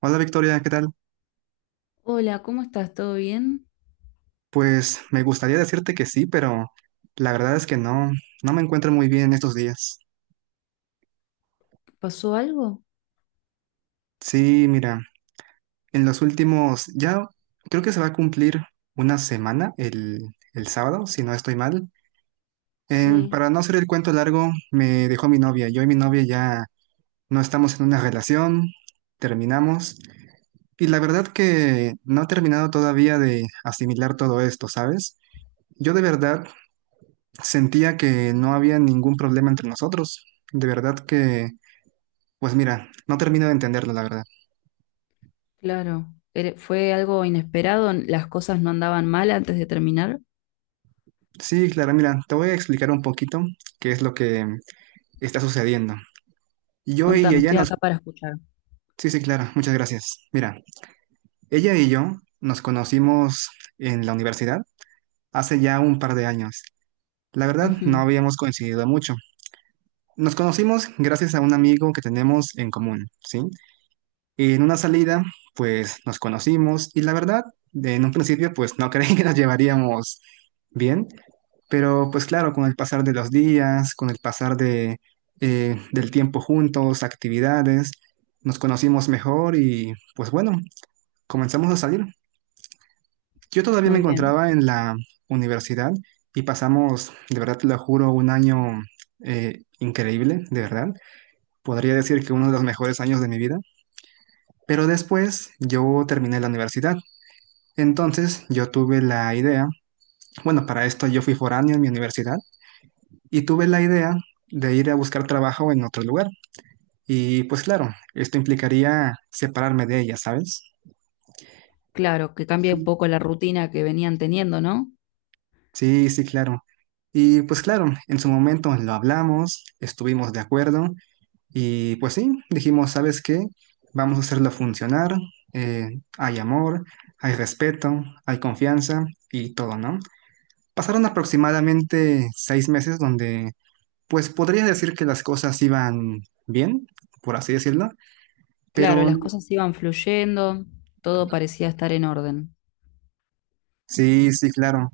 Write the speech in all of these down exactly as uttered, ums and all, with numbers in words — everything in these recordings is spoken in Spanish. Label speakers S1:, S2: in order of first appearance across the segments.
S1: Hola Victoria, ¿qué tal?
S2: Hola, ¿cómo estás? ¿Todo bien?
S1: Pues me gustaría decirte que sí, pero la verdad es que no, no me encuentro muy bien estos días.
S2: ¿Pasó algo?
S1: Sí, mira, en los últimos, ya creo que se va a cumplir una semana el, el sábado, si no estoy mal. Em,
S2: Sí,
S1: para no hacer el cuento largo, me dejó mi novia. Yo y mi novia ya no estamos en una relación, terminamos. Y la verdad que no he terminado todavía de asimilar todo esto, ¿sabes? Yo de verdad sentía que no había ningún problema entre nosotros. De verdad que, pues mira, no termino de entenderlo, la verdad.
S2: claro. Ere- ¿Fue algo inesperado? ¿Las cosas no andaban mal antes de terminar?
S1: Sí, Clara, mira, te voy a explicar un poquito qué es lo que está sucediendo. Yo y
S2: Contame,
S1: ella
S2: estoy
S1: nos.
S2: acá para escuchar.
S1: Sí, sí, Clara, muchas gracias. Mira, ella y yo nos conocimos en la universidad hace ya un par de años. La verdad, no
S2: Ujú.
S1: habíamos coincidido mucho. Nos conocimos gracias a un amigo que tenemos en común, ¿sí? Y en una salida, pues nos conocimos y la verdad, en un principio, pues no creí que nos llevaríamos bien, pero pues claro, con el pasar de los días, con el pasar de, eh, del tiempo juntos, actividades, nos conocimos mejor y pues bueno, comenzamos a salir. Yo todavía me
S2: Muy bien.
S1: encontraba en la universidad y pasamos, de verdad te lo juro, un año eh, increíble, de verdad. Podría decir que uno de los mejores años de mi vida. Pero después yo terminé la universidad. Entonces yo tuve la idea, bueno, para esto yo fui foráneo en mi universidad y tuve la idea de ir a buscar trabajo en otro lugar. Y pues claro, esto implicaría separarme de ella, ¿sabes?
S2: Claro, que cambia un
S1: Sí.
S2: poco la rutina que venían teniendo, ¿no?
S1: Sí, sí, claro. Y pues claro, en su momento lo hablamos, estuvimos de acuerdo y pues sí, dijimos, ¿sabes qué? Vamos a hacerlo funcionar. eh, hay amor, hay respeto, hay confianza y todo, ¿no? Pasaron aproximadamente seis meses donde, pues podría decir que las cosas iban bien, por así decirlo,
S2: Claro,
S1: pero
S2: las cosas iban fluyendo, todo parecía estar en orden.
S1: sí, sí, claro.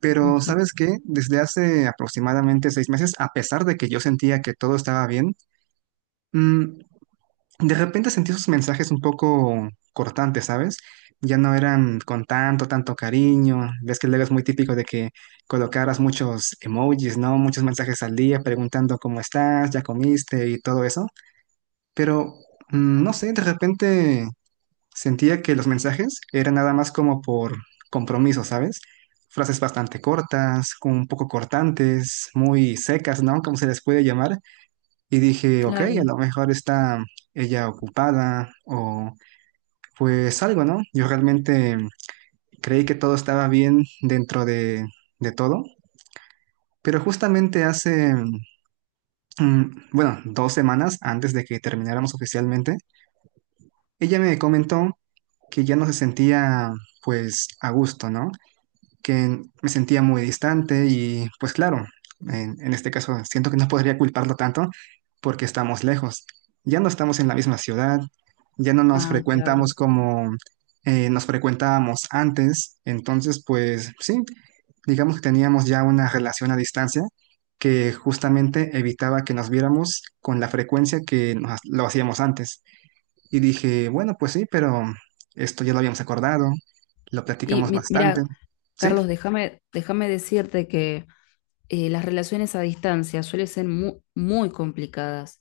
S1: Pero
S2: Ujú.
S1: ¿sabes qué? Desde hace aproximadamente seis meses, a pesar de que yo sentía que todo estaba bien, mm, de repente sentí sus mensajes un poco cortantes, ¿sabes? Ya no eran con tanto, tanto cariño. Ves que luego es muy típico de que colocaras muchos emojis, ¿no? Muchos mensajes al día preguntando cómo estás, ya comiste y todo eso. Pero mm, no sé, de repente sentía que los mensajes eran nada más como por compromiso, ¿sabes? Frases bastante cortas, como un poco cortantes, muy secas, ¿no? Como se les puede llamar. Y dije, ok, a lo
S2: Claro.
S1: mejor está ella ocupada o pues algo, ¿no? Yo realmente creí que todo estaba bien dentro de, de todo. Pero justamente hace, mm, bueno, dos semanas antes de que termináramos oficialmente, ella me comentó que ya no se sentía pues a gusto, ¿no? Que me sentía muy distante y pues claro, en, en este caso siento que no podría culparlo tanto porque estamos lejos. Ya no estamos en la misma ciudad, ya no nos
S2: Ah, claro.
S1: frecuentamos como eh, nos frecuentábamos antes, entonces pues sí, digamos que teníamos ya una relación a distancia que justamente evitaba que nos viéramos con la frecuencia que nos- lo hacíamos antes. Y dije, bueno, pues sí, pero esto ya lo habíamos acordado, lo
S2: Y
S1: platicamos
S2: mi-
S1: bastante,
S2: mira,
S1: ¿sí?
S2: Carlos, déjame, déjame decirte que eh, las relaciones a distancia suelen ser mu- muy complicadas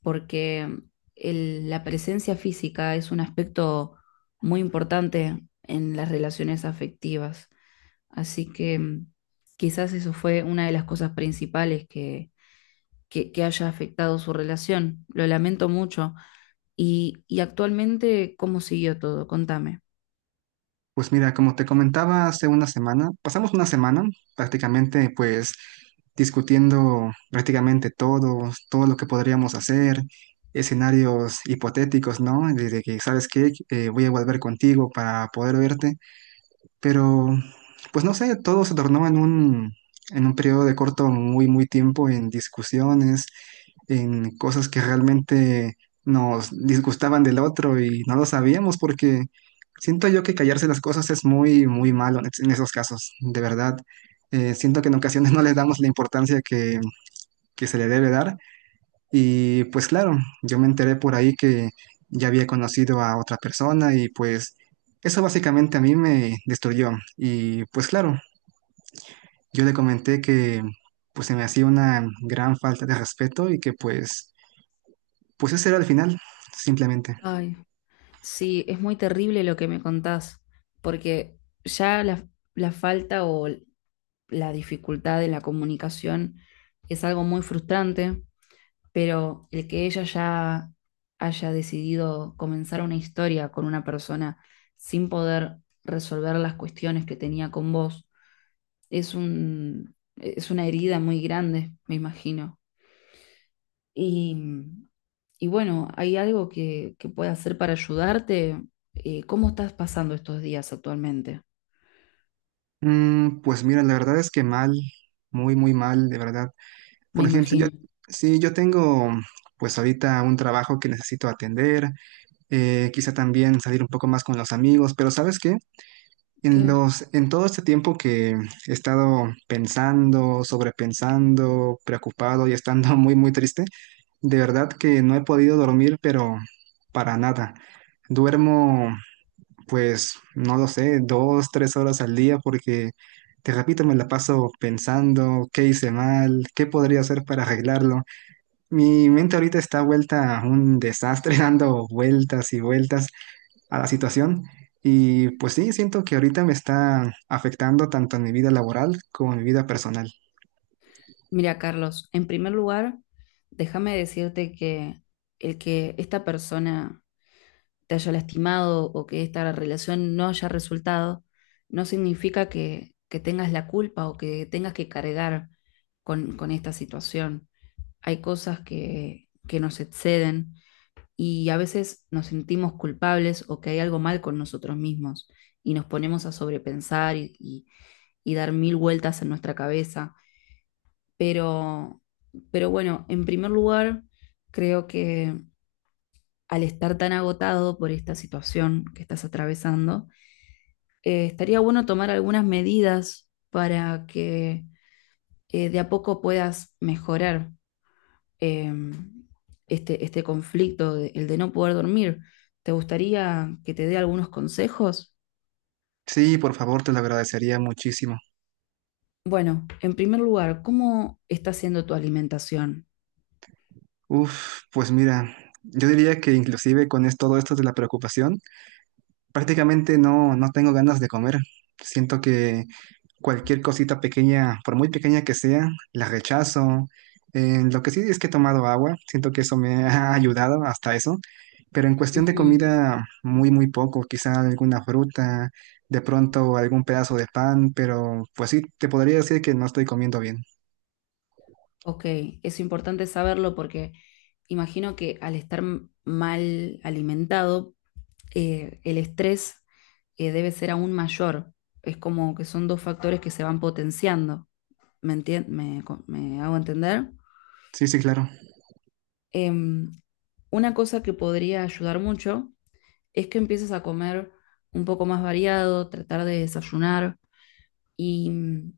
S2: porque el- la presencia física es un aspecto muy importante en las relaciones afectivas. Así que mm, quizás eso fue una de las cosas principales que, que- que haya afectado su relación. Lo lamento mucho. Y, y actualmente, ¿cómo siguió todo? Contame.
S1: Pues mira, como te comentaba hace una semana, pasamos una semana prácticamente pues discutiendo prácticamente todo, todo lo que podríamos hacer, escenarios hipotéticos, ¿no? De de que, ¿sabes qué? Eh, voy a volver contigo para poder verte. Pero, pues no sé, todo se tornó en un, en un, periodo de corto, muy, muy tiempo en discusiones, en cosas que realmente nos disgustaban del otro y no lo sabíamos porque siento yo que callarse las cosas es muy, muy malo en en esos casos, de verdad. Eh, siento que en ocasiones no les damos la importancia que, que se le debe dar y pues claro, yo me enteré por ahí que ya había conocido a otra persona y pues eso básicamente a mí me destruyó. Y pues claro, yo le comenté que pues se me hacía una gran falta de respeto y que pues, pues ese era el final, simplemente.
S2: Ay, sí, es muy terrible lo que me contás, porque ya la, la falta o la dificultad de la comunicación es algo muy frustrante, pero el que ella ya haya decidido comenzar una historia con una persona sin poder resolver las cuestiones que tenía con vos, es, un, es una herida muy grande, me imagino. Y, y bueno, ¿hay algo que, que pueda hacer para ayudarte? Eh, ¿Cómo estás pasando estos días actualmente?
S1: Mm, pues mira, la verdad es que mal, muy, muy mal, de verdad.
S2: Me
S1: Por ejemplo, yo,
S2: imagino.
S1: sí, yo tengo pues ahorita un trabajo que necesito atender, eh, quizá también salir un poco más con los amigos, pero ¿sabes qué? En
S2: ¿Qué?
S1: los, en todo este tiempo que he estado pensando, sobrepensando, preocupado y estando muy, muy triste, de verdad que no he podido dormir, pero para nada. Duermo, pues, no lo sé, dos, tres horas al día porque, te repito, me la paso pensando qué hice mal, qué podría hacer para arreglarlo. Mi mente ahorita está vuelta a un desastre, dando vueltas y vueltas a la situación. Y pues sí, siento que ahorita me está afectando tanto en mi vida laboral como en mi vida personal.
S2: Mira, Carlos, en primer lugar, déjame decirte que el que esta persona te haya lastimado o que esta relación no haya resultado, no significa que, que tengas la culpa o que tengas que cargar con, con esta situación. Hay cosas que, que nos exceden y a veces nos sentimos culpables o que hay algo mal con nosotros mismos y nos ponemos a sobrepensar y, y y dar mil vueltas en nuestra cabeza pero, pero bueno, en primer lugar, creo que al estar tan agotado por esta situación que estás atravesando, eh, estaría bueno tomar algunas medidas para que eh, de a poco puedas mejorar eh, este, este conflicto, de- el de no poder dormir. ¿Te gustaría que te dé algunos consejos?
S1: Sí, por favor, te lo agradecería muchísimo.
S2: Bueno, en primer lugar, ¿cómo está siendo tu alimentación?
S1: Uf, pues mira, yo diría que inclusive con es- todo esto de la preocupación, prácticamente no, no tengo ganas de comer. Siento que cualquier cosita pequeña, por muy pequeña que sea, la rechazo. Eh, lo que sí es que he tomado agua, siento que eso me ha ayudado hasta eso. Pero en cuestión de
S2: Ujú.
S1: comida, muy, muy poco. Quizá alguna fruta, de pronto algún pedazo de pan, pero pues sí, te podría decir que no estoy comiendo bien.
S2: Ok, es importante saberlo porque imagino que al estar m- mal alimentado, eh, el estrés eh, debe ser aún mayor. Es como que son dos factores que se van potenciando. ¿Me entien- me, co- me hago entender?
S1: Sí, sí, claro.
S2: Em, una cosa que podría ayudar mucho es que empieces a comer un poco más variado, tratar de desayunar. Y mm,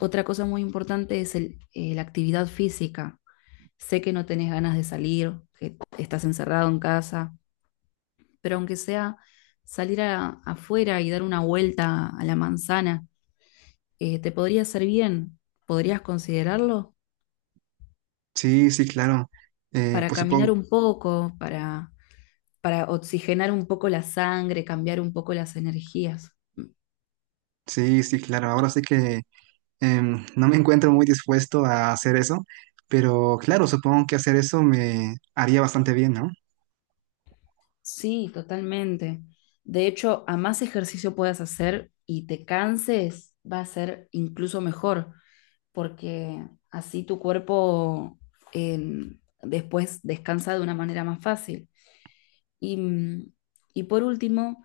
S2: otra cosa muy importante es el- eh, la actividad física. Sé que no tenés ganas de salir, que estás encerrado en casa, pero aunque sea salir a- afuera y dar una vuelta a la manzana, eh, te podría hacer bien. ¿Podrías considerarlo?
S1: Sí, sí, claro. Eh,
S2: Para
S1: pues
S2: caminar
S1: supongo.
S2: un poco, para, para oxigenar un poco la sangre, cambiar un poco las energías.
S1: Sí, sí, claro. Ahora sí que em, no me encuentro muy dispuesto a hacer eso, pero claro, supongo que hacer eso me haría bastante bien, ¿no?
S2: Sí, totalmente. De hecho, a más ejercicio puedas hacer y te canses, va a ser incluso mejor, porque así tu cuerpo eh, después descansa de una manera más fácil. Y, mm, y por último,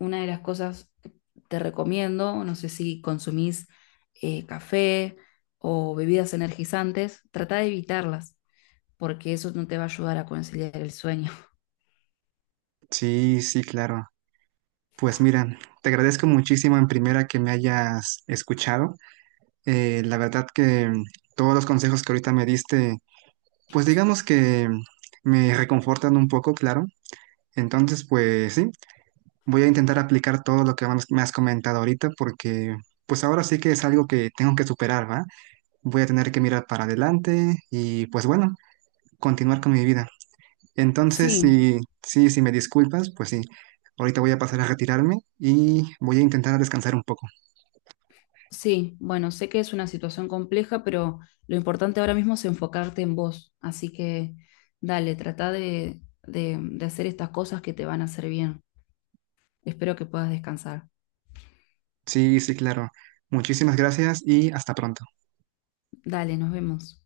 S2: una de las cosas que te recomiendo, no sé si consumís eh, café o bebidas energizantes, trata de evitarlas, porque eso no te va a ayudar a conciliar el sueño.
S1: Sí, sí, claro. Pues mira, te agradezco muchísimo en primera que me hayas escuchado. Eh, la verdad que mm, todos los consejos que ahorita me diste, pues digamos que mm, me reconfortan un poco, claro. Entonces, pues sí, voy a intentar aplicar todo lo que me has me has comentado ahorita porque pues ahora sí que es algo que tengo que superar, ¿va? Voy a tener que mirar para adelante y pues bueno, continuar con mi vida. Entonces,
S2: Sí.
S1: sí, sí, si me disculpas, pues sí, ahorita voy a pasar a retirarme y voy a intentar descansar un poco.
S2: Sí, bueno, sé que es una situación compleja, pero lo importante ahora mismo es enfocarte en vos. Así que dale, trata de, de, de hacer estas cosas que te van a hacer bien. Espero que puedas descansar.
S1: Sí, sí, claro. Muchísimas gracias y hasta pronto.
S2: Dale, nos vemos.